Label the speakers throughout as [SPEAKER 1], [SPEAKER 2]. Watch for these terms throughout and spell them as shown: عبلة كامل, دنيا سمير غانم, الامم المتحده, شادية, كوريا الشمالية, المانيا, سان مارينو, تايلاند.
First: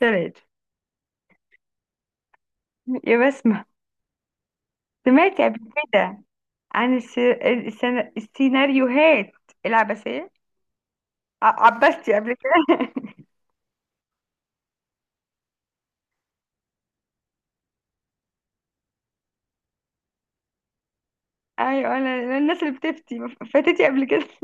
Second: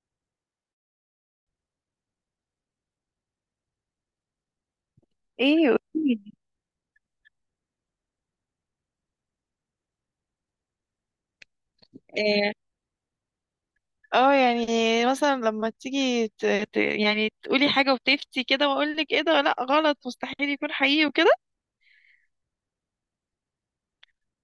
[SPEAKER 1] ثلاثة يا بسمة، سمعتي قبل
[SPEAKER 2] ايه
[SPEAKER 1] كده
[SPEAKER 2] قوليلي.
[SPEAKER 1] عن السيناريوهات العبثية؟ عبستي قبل
[SPEAKER 2] إيه،
[SPEAKER 1] كده؟
[SPEAKER 2] اه يعني مثلا لما تيجي يعني تقولي حاجة وتفتي كده واقول لك ايه ده، لا غلط، مستحيل يكون حقيقي وكده.
[SPEAKER 1] ايوه. أنا الناس اللي بتفتي فاتتي قبل كده؟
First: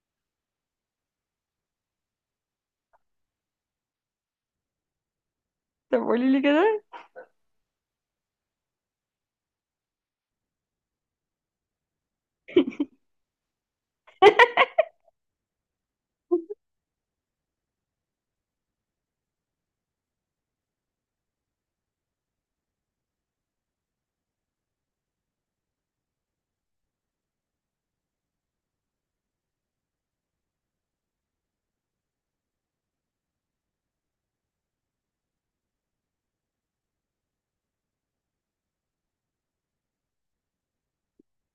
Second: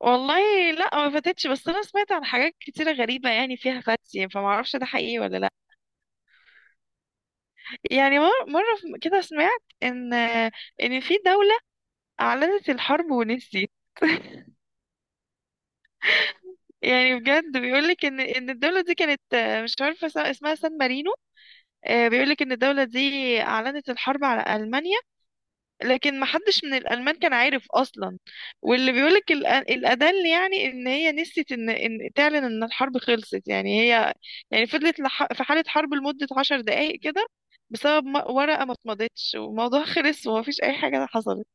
[SPEAKER 2] والله لا ما فاتتش، بس انا سمعت عن حاجات كتيرة غريبة يعني فيها فتي، فما اعرفش ده حقيقي ولا لا.
[SPEAKER 1] طب قولي لي كده.
[SPEAKER 2] يعني مرة كده سمعت ان في دولة اعلنت الحرب ونسيت. يعني بجد بيقولك ان الدوله دي كانت، مش عارفه اسمها، سان مارينو. بيقولك ان الدوله دي اعلنت الحرب على المانيا، لكن ما حدش من الألمان كان عارف أصلا. واللي بيقولك الأدل، يعني إن هي نسيت إن، إن تعلن إن الحرب خلصت. يعني هي يعني فضلت في حالة حرب لمدة 10 دقايق كده، بسبب ورقة ما اتمضتش، والموضوع خلص ومفيش أي حاجة حصلت.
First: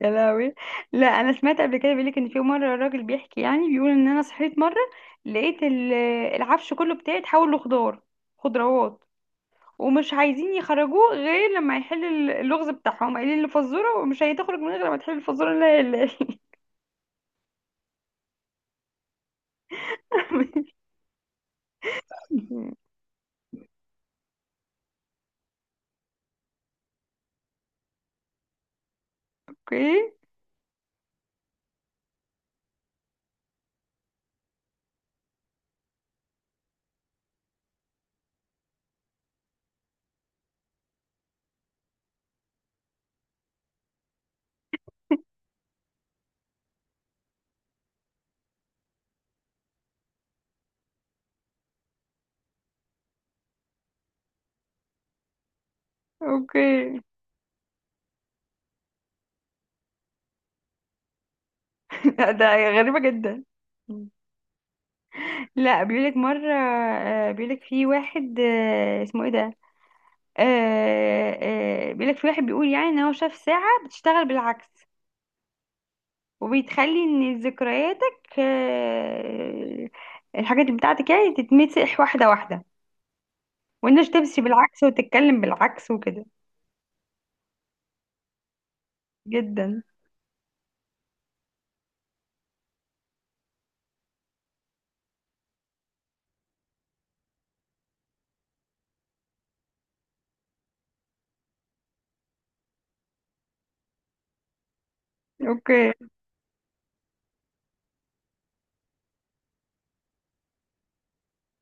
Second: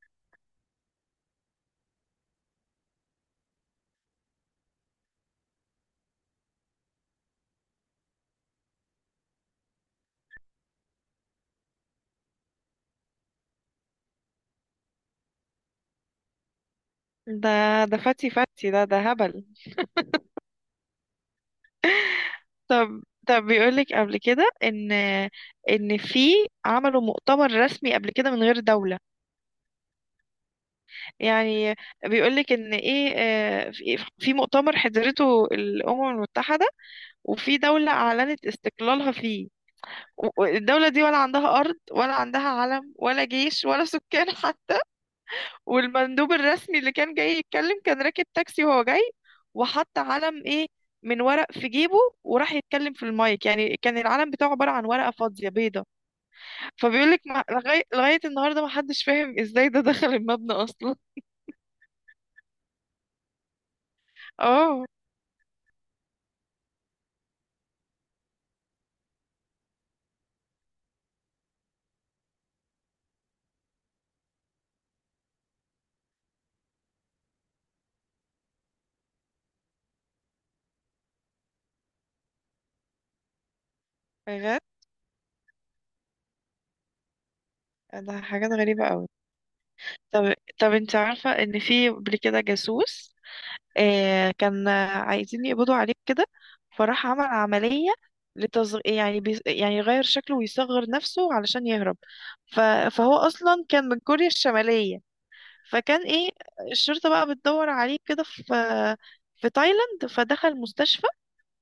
[SPEAKER 1] يا لهوي. لا، انا سمعت قبل كده بيقول لك ان في مره الراجل بيحكي، يعني بيقول ان انا صحيت مره، لقيت العفش كله بتاعي اتحول لخضار، خضروات، ومش عايزين يخرجوه غير لما يحل اللغز بتاعهم، قايلين الفزوره ومش هتخرج من غير لما تحل الفزوره. لا، لا.
[SPEAKER 2] ده ده فتي فتي، ده ده هبل. طب طب بيقولك قبل كده إن، إن في، عملوا مؤتمر رسمي قبل كده من غير دولة.
[SPEAKER 1] اوكي.
[SPEAKER 2] يعني بيقولك ان ايه، في مؤتمر حضرته الامم المتحده، وفي دوله اعلنت استقلالها فيه. الدوله دي ولا عندها ارض، ولا عندها علم، ولا جيش، ولا سكان حتى. والمندوب الرسمي اللي كان جاي يتكلم كان راكب تاكسي وهو جاي، وحط علم ايه، من ورق في جيبه، وراح يتكلم في المايك. يعني كان العلم بتاعه عباره عن ورقه فاضيه بيضه.
[SPEAKER 1] اوكي.
[SPEAKER 2] فبيقولك لغايه النهارده ما حدش فاهم ازاي ده دخل المبنى اصلا.
[SPEAKER 1] ده غريبة جدا.
[SPEAKER 2] اه،
[SPEAKER 1] لا، بيقولك في واحد، اسمه ايه ده، آه، بيقولك في واحد بيقول يعني ان هو شاف ساعة بتشتغل بالعكس، وبتخلي ان ذكرياتك، الحاجات اللي بتاعتك يعني تتمسح واحدة واحدة، وانك تمشي بالعكس وتتكلم بالعكس وكده.
[SPEAKER 2] ده حاجات غريبة قوي.
[SPEAKER 1] جدا.
[SPEAKER 2] طب طب انت عارفة ان في قبل كده جاسوس آه، كان عايزين يقبضوا عليه كده، فراح عمل عملية يعني يعني يغير شكله ويصغر نفسه علشان يهرب. ف... فهو اصلا كان من كوريا الشمالية.
[SPEAKER 1] اوكي.
[SPEAKER 2] فكان ايه، الشرطة بقى بتدور عليه كده في، في تايلاند، فدخل مستشفى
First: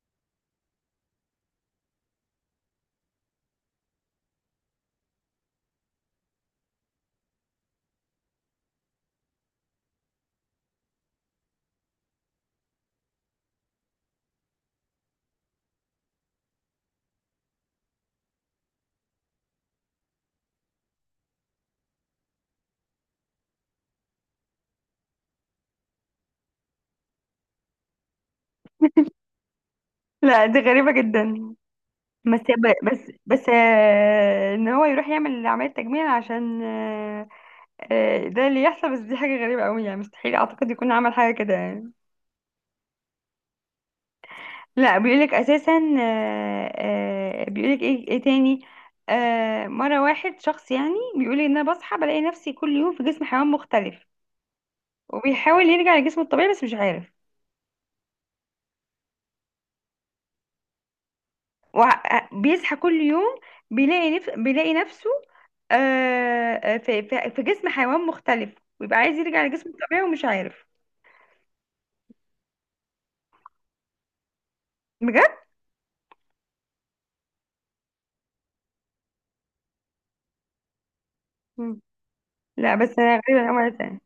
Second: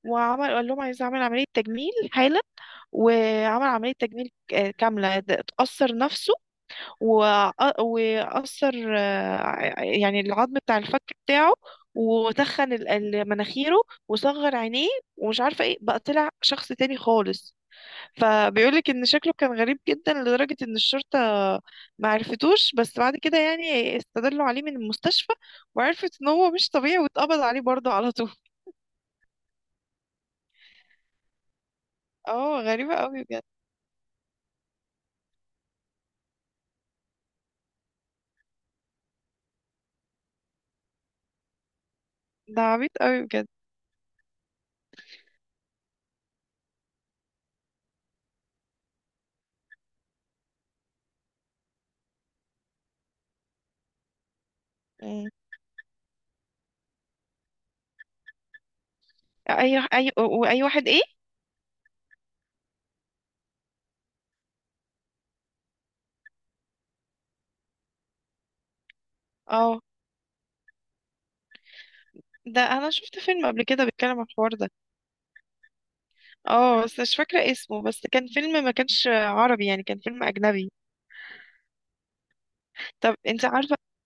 [SPEAKER 2] وعمل، قال لهم عايز اعمل عملية تجميل حالا. وعمل عملية تجميل كاملة، اتأثر نفسه، وأثر يعني العظم بتاع الفك بتاعه، وتخن مناخيره، وصغر عينيه، ومش عارفة ايه بقى، طلع شخص تاني خالص. فبيقولك ان شكله كان غريب جدا لدرجة ان الشرطة ما عرفتوش. بس بعد كده يعني استدلوا عليه من المستشفى، وعرفت ان هو مش طبيعي، واتقبض عليه برضه على طول.
[SPEAKER 1] لا، دي غريبة جدا. بس
[SPEAKER 2] اه
[SPEAKER 1] ب-
[SPEAKER 2] غريبة
[SPEAKER 1] بس
[SPEAKER 2] قوي بجد.
[SPEAKER 1] بس آه، ان هو يروح يعمل عملية تجميل عشان ده اللي يحصل، بس دي حاجة غريبة قوي يعني، مستحيل اعتقد يكون عمل حاجة كده يعني.
[SPEAKER 2] ده عبيط قوي بجد.
[SPEAKER 1] لا بيقولك اساسا، بيقولك ايه تاني، مرة واحد شخص يعني بيقولي ان انا بصحى بلاقي نفسي كل يوم في جسم حيوان مختلف،
[SPEAKER 2] مم.
[SPEAKER 1] وبيحاول يرجع لجسمه الطبيعي بس مش عارف،
[SPEAKER 2] اي اي واي واحد ايه.
[SPEAKER 1] وبيصحى كل يوم بيلاقي نفسه في في جسم حيوان مختلف، ويبقى عايز يرجع لجسمه
[SPEAKER 2] اه،
[SPEAKER 1] الطبيعي ومش عارف.
[SPEAKER 2] ده انا شفت فيلم قبل كده بيتكلم عن الحوار ده.
[SPEAKER 1] بجد؟
[SPEAKER 2] اه، بس مش فاكرة اسمه، بس كان فيلم ما كانش عربي، يعني كان فيلم أجنبي.
[SPEAKER 1] مم. لا بس انا
[SPEAKER 2] طب
[SPEAKER 1] غريبه
[SPEAKER 2] انت
[SPEAKER 1] أنا
[SPEAKER 2] عارفة،
[SPEAKER 1] مرة تانية.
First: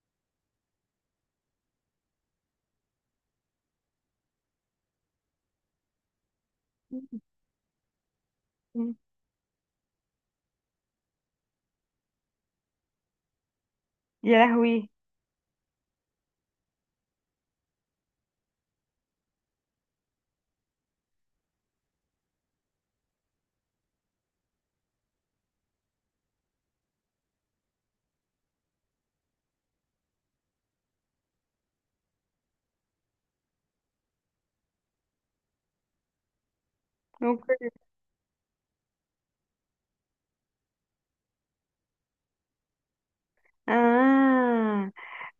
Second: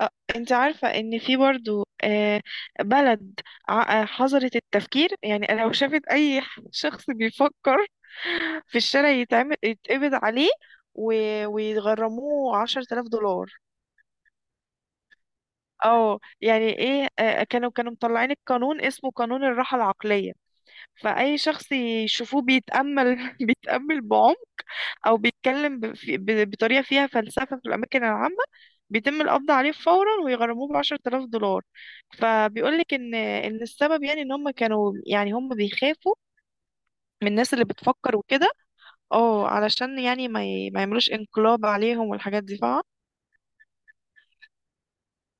[SPEAKER 2] آه، انت عارفة ان في برضو بلد حظرت التفكير، يعني لو شافت اي شخص بيفكر في
[SPEAKER 1] مم.
[SPEAKER 2] الشارع يتعمل يتقبض عليه، ويغرموه 10 آلاف دولار.
[SPEAKER 1] يا لهوي.
[SPEAKER 2] اه يعني ايه، كانوا مطلعين القانون، اسمه قانون الراحة العقلية. فأي شخص يشوفوه بيتأمل بيتأمل بعمق، او بيتكلم بطريقه فيها فلسفه في الاماكن العامه، بيتم القبض عليه فورا ويغرموه بـ10 آلاف دولار. فبيقول لك ان السبب، يعني ان هم كانوا، يعني هم بيخافوا من الناس اللي
[SPEAKER 1] ممكن.
[SPEAKER 2] بتفكر وكده. اه علشان يعني ما يعملوش انقلاب عليهم والحاجات دي، فاهمة.
[SPEAKER 1] اه.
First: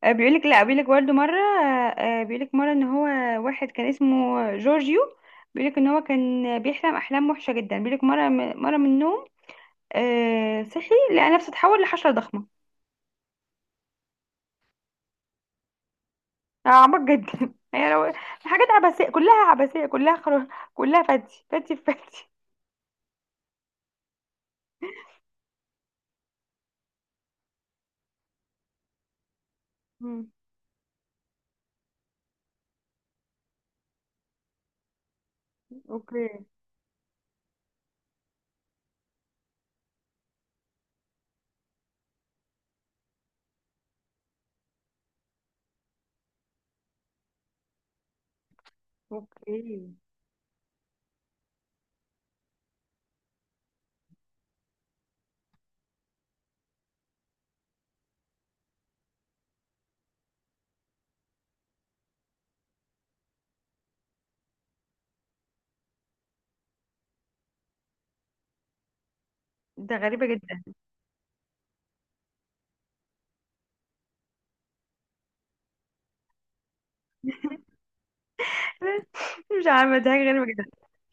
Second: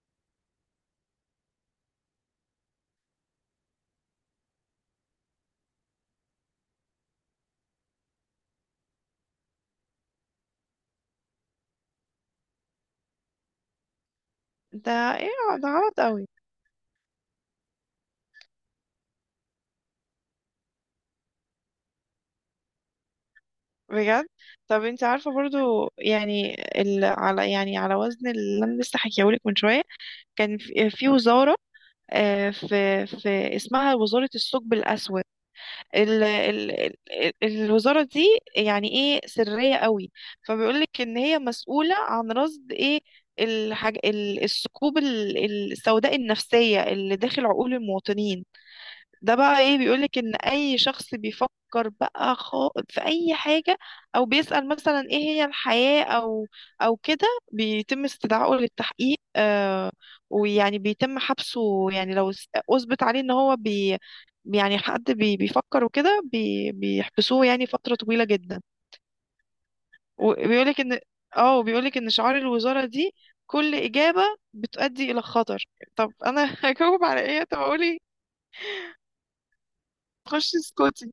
[SPEAKER 1] بيقولك لا، بيقولك برضه مرة، بيقولك مرة ان هو واحد كان اسمه جورجيو، بيقولك ان هو كان بيحلم احلام وحشة جدا، بيقولك مرة، مرة من النوم صحي لقى نفسه اتحول لحشرة ضخمة.
[SPEAKER 2] ده ايه، ده غلط قوي.
[SPEAKER 1] عميق جدا. هي لو الحاجات عبثية كلها، عبثية كلها كلها فتي فتي في فتي.
[SPEAKER 2] بجد. طب انت عارفه برضو يعني على، يعني على وزن اللي انا لسه حكيهولك من شويه،
[SPEAKER 1] مم.
[SPEAKER 2] كان في وزاره، في اسمها وزاره الثقب الاسود. ال
[SPEAKER 1] اوكي.
[SPEAKER 2] ال ال الوزارة دي يعني ايه سرية قوي. فبيقولك ان هي مسؤولة عن رصد ايه، الثقوب السوداء النفسية اللي داخل عقول المواطنين. ده بقى
[SPEAKER 1] اوكي.
[SPEAKER 2] ايه، بيقولك ان اي شخص بيفكر بقى في اي حاجة، او بيسأل مثلا ايه هي الحياة، او او كده، بيتم استدعائه للتحقيق آه، ويعني بيتم حبسه، يعني لو اثبت عليه ان هو يعني حد بيفكر وكده، بيحبسوه يعني فترة طويلة جدا.
[SPEAKER 1] ده غريبة جدا.
[SPEAKER 2] وبيقولك ان اه، وبيقولك ان شعار الوزارة دي، كل إجابة بتؤدي إلى خطر. طب أنا هجاوب على إيه؟ طب أقولي.
[SPEAKER 1] مش عارفة، دي حاجة غريبة
[SPEAKER 2] خشي
[SPEAKER 1] جدا.
[SPEAKER 2] اسكتي.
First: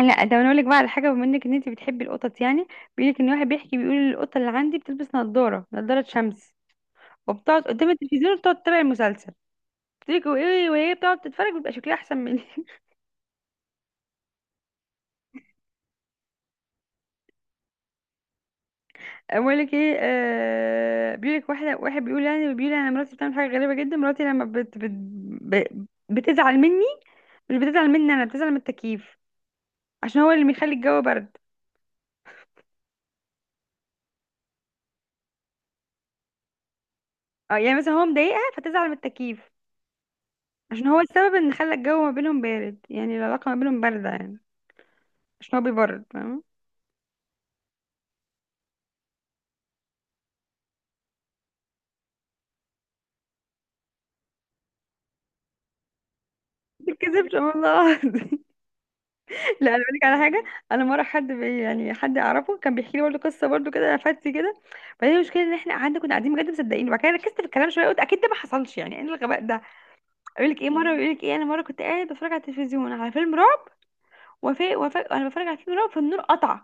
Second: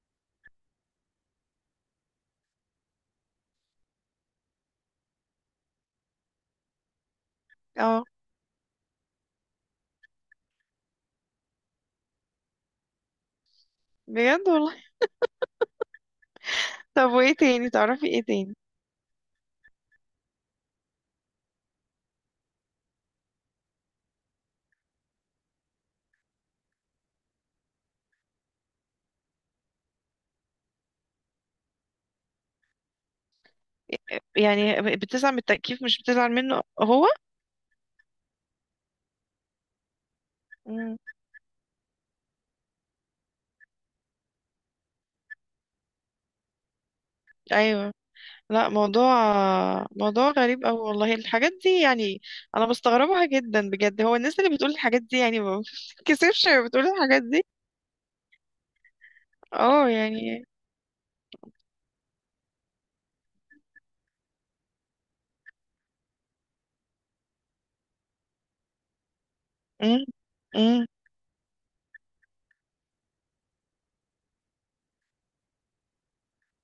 [SPEAKER 1] لا ده انا اقول لك بقى على حاجة، بما انك ان انت بتحبي القطط يعني، بيقول لك ان واحد بيحكي بيقول القطة اللي عندي بتلبس نظارة، نظارة شمس، وبتقعد قدام
[SPEAKER 2] اه
[SPEAKER 1] التلفزيون وبتقعد تتابع المسلسل. بتقول لك وايه وهي بتقعد تتفرج بيبقى شكلها احسن مني.
[SPEAKER 2] بجد والله. طب وايه تاني تعرفي ايه تاني.
[SPEAKER 1] بقولك ايه، آه، بيقولك واحد بيقول يعني، بيقول انا مراتي بتعمل حاجة غريبة جدا، مراتي لما بتزعل مني، مش بتزعل مني انا، بتزعل من التكييف عشان هو اللي بيخلي الجو برد.
[SPEAKER 2] يعني بتزعل من التكييف مش بتزعل منه هو.
[SPEAKER 1] اه يعني مثلا هو مضايقها فتزعل من التكييف عشان
[SPEAKER 2] مم.
[SPEAKER 1] هو السبب ان خلى الجو ما بينهم بارد، يعني العلاقة ما بينهم باردة يعني عشان هو بيبرد، فاهمة؟
[SPEAKER 2] ايوه. لا، موضوع غريب أوي والله، الحاجات دي يعني انا بستغربها جدا بجد. هو الناس اللي بتقول الحاجات دي يعني ما بتتكسفش بتقول الحاجات
[SPEAKER 1] متتكذبش
[SPEAKER 2] دي.
[SPEAKER 1] والله. لا انا
[SPEAKER 2] اه
[SPEAKER 1] بقول لك على حاجه،
[SPEAKER 2] يعني.
[SPEAKER 1] انا مره حد بي يعني حد اعرفه كان بيحكي لي برضه قصه برضه كده فاتي كده، بعدين المشكله ان احنا قعدنا كنا قاعدين بجد مصدقين، وبعد كده ركزت في الكلام شويه، قلت اكيد ده ما حصلش، يعني ايه الغباء ده.
[SPEAKER 2] امم.
[SPEAKER 1] اقول لك ايه،
[SPEAKER 2] امم.
[SPEAKER 1] مره بيقول لك ايه، انا مره كنت قاعد بتفرج على التلفزيون على فيلم رعب، وفي انا بتفرج على فيلم رعب فالنور قطع،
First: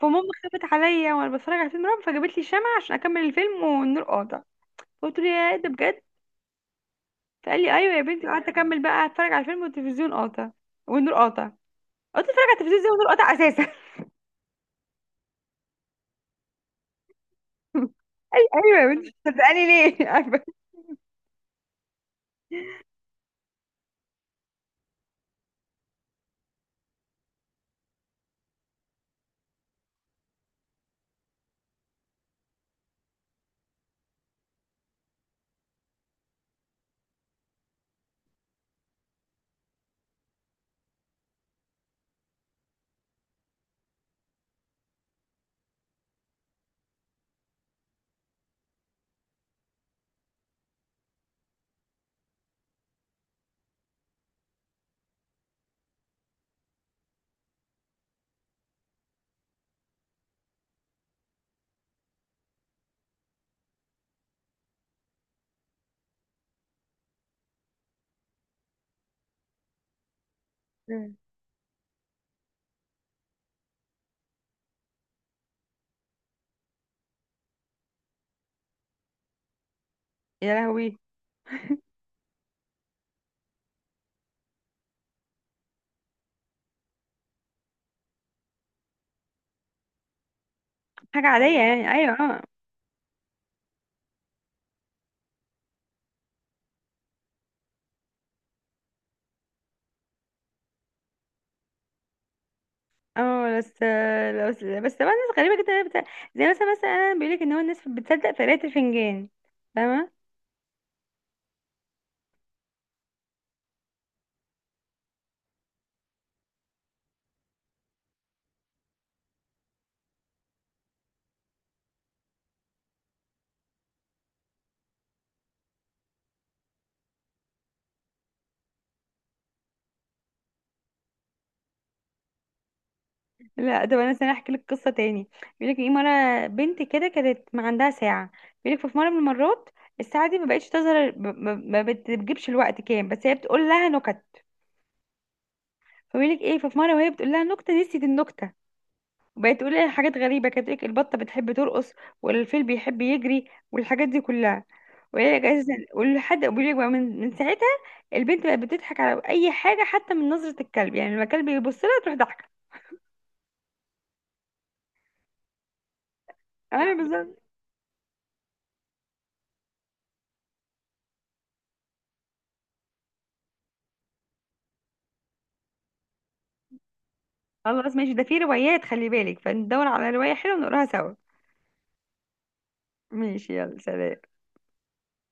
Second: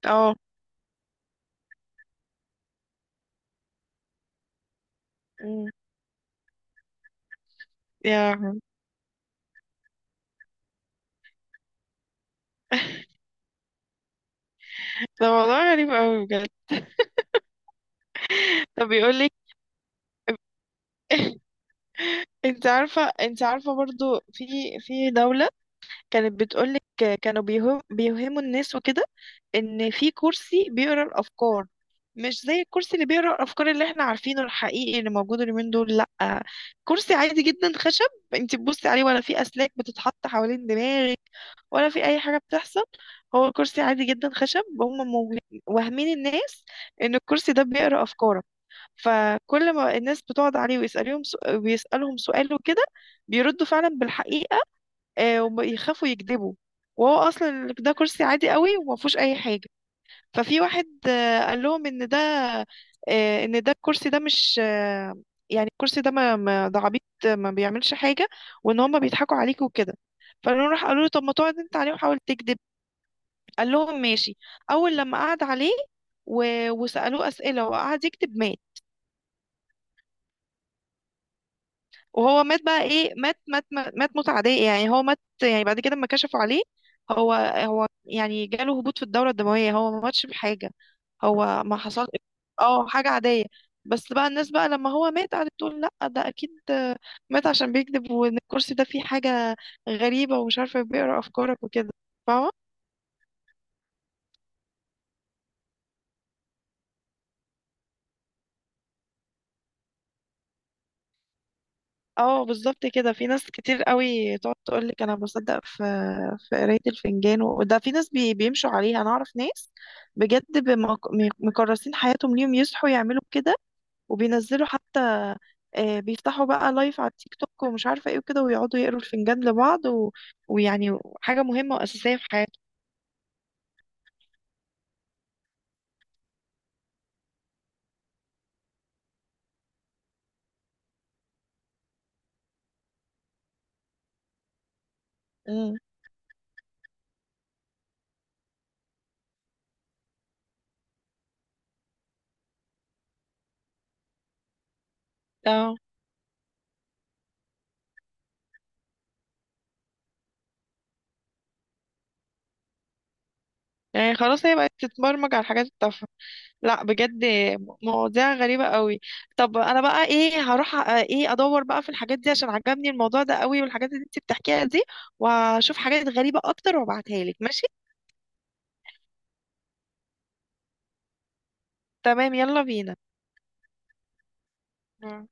[SPEAKER 1] فماما
[SPEAKER 2] اه.
[SPEAKER 1] خافت عليا وانا بتفرج على فيلم رعب فجابت لي شمع عشان اكمل الفيلم والنور قاطع. قلت له يا ده
[SPEAKER 2] مم.
[SPEAKER 1] بجد. فقال لي ايوه يا بنتي،
[SPEAKER 2] يا
[SPEAKER 1] قعدت
[SPEAKER 2] لهوي.
[SPEAKER 1] اكمل بقى اتفرج على الفيلم والتلفزيون قاطع والنور قاطع. قلت اتفرج على التلفزيون زي والنور قاطع اساسا.
[SPEAKER 2] ده موضوع غريب أوي بجد.
[SPEAKER 1] أي أيوة
[SPEAKER 2] طب
[SPEAKER 1] يا بنتي
[SPEAKER 2] بيقول لك،
[SPEAKER 1] صدقاني ليه عارفة؟
[SPEAKER 2] انت عارفه برضو في دوله كانت بتقول لك، كانوا بيوهموا الناس وكده ان في كرسي بيقرا الافكار. مش زي الكرسي اللي بيقرا الافكار اللي احنا عارفينه الحقيقي اللي موجود اليومين دول، لا، كرسي عادي جدا خشب. انت تبصي عليه، ولا في اسلاك بتتحط حوالين دماغك، ولا في اي حاجه بتحصل، هو كرسي عادي جدا خشب. هم واهمين الناس ان الكرسي ده بيقرا افكارك. فكل ما الناس بتقعد عليه ويسالهم ويسالهم سؤال وكده، بيردوا فعلا بالحقيقه، وبيخافوا يكذبوا. وهو اصلا ده كرسي عادي قوي وما فيهوش اي حاجه. ففي واحد قال لهم ان ده، ان ده الكرسي ده مش يعني الكرسي ده ده عبيط ما بيعملش حاجه، وان هم بيضحكوا عليك وكده. فقالوا، راح قالوا له طب ما تقعد انت عليه وحاول تكذب. قال لهم ماشي. اول لما قعد عليه و... وسالوه اسئله وقعد يكذب، مات.
[SPEAKER 1] يا لهوي.
[SPEAKER 2] وهو مات بقى ايه، مات موتة عادية. يعني هو مات يعني بعد كده لما كشفوا عليه، هو يعني جاله هبوط في الدورة الدموية، هو ما ماتش بحاجة.
[SPEAKER 1] حاجة عادية
[SPEAKER 2] هو ما
[SPEAKER 1] يعني.
[SPEAKER 2] حصل،
[SPEAKER 1] أيوة. اه.
[SPEAKER 2] اه حاجة عادية. بس بقى الناس بقى لما هو مات قعدت تقول لا، ده اكيد مات عشان بيكذب، وان الكرسي ده فيه حاجة غريبة ومش عارفة بيقرا افكارك وكده، فاهمة.
[SPEAKER 1] اه بس طبعا الناس غريبة جدا زي مثلا أنا، بيقولك إن هو الناس بتصدق في قراية الفنجان، فاهمة؟
[SPEAKER 2] اه بالظبط كده، في ناس كتير قوي تقعد تقول لك انا بصدق في قرايه الفنجان، وده في ناس بيمشوا عليها. انا اعرف ناس بجد مكرسين حياتهم ليهم، يصحوا يعملوا كده، وبينزلوا حتى بيفتحوا بقى لايف على التيك توك ومش عارفه ايه وكده، ويقعدوا يقروا الفنجان لبعض ويعني حاجه مهمه واساسيه في حياتهم.
[SPEAKER 1] لا طب أنا مثلا أحكي لك قصة تاني. بيقولك إيه مرة بنت كده كانت ما عندها ساعة، بيقولك في مرة من المرات الساعة دي ما بقتش تظهر ما بتجيبش الوقت كام، بس هي بتقول لها نكت.
[SPEAKER 2] امم.
[SPEAKER 1] فبيقولك إيه ففي مرة وهي بتقول لها نكتة نسيت النكتة، وبقت تقول لي حاجات غريبة، كانت تقولك البطة بتحب ترقص والفيل بيحب يجري والحاجات دي كلها. وهي اساسا
[SPEAKER 2] اه
[SPEAKER 1] ولحد بيقولك بقى من ساعتها البنت بقت بتضحك على اي حاجة حتى من نظرة الكلب، يعني لما الكلب يبص لها تروح ضحكة.
[SPEAKER 2] يعني خلاص هي بقت تتبرمج على الحاجات التافهه. لا
[SPEAKER 1] انا
[SPEAKER 2] بجد.
[SPEAKER 1] بالظبط.
[SPEAKER 2] مواضيع غريبة قوي. طب انا بقى ايه، هروح أ- ايه ادور بقى في الحاجات دي عشان عجبني الموضوع ده قوي والحاجات اللي انت بتحكيها دي، واشوف حاجات غريبة اكتر وابعتها لك ماشي.
[SPEAKER 1] خلاص ماشي، ده في روايات، خلي بالك فندور على رواية حلوة ونقراها سوا.
[SPEAKER 2] تمام يلا بينا.
[SPEAKER 1] ماشي، يلا سلام.
[SPEAKER 2] مم.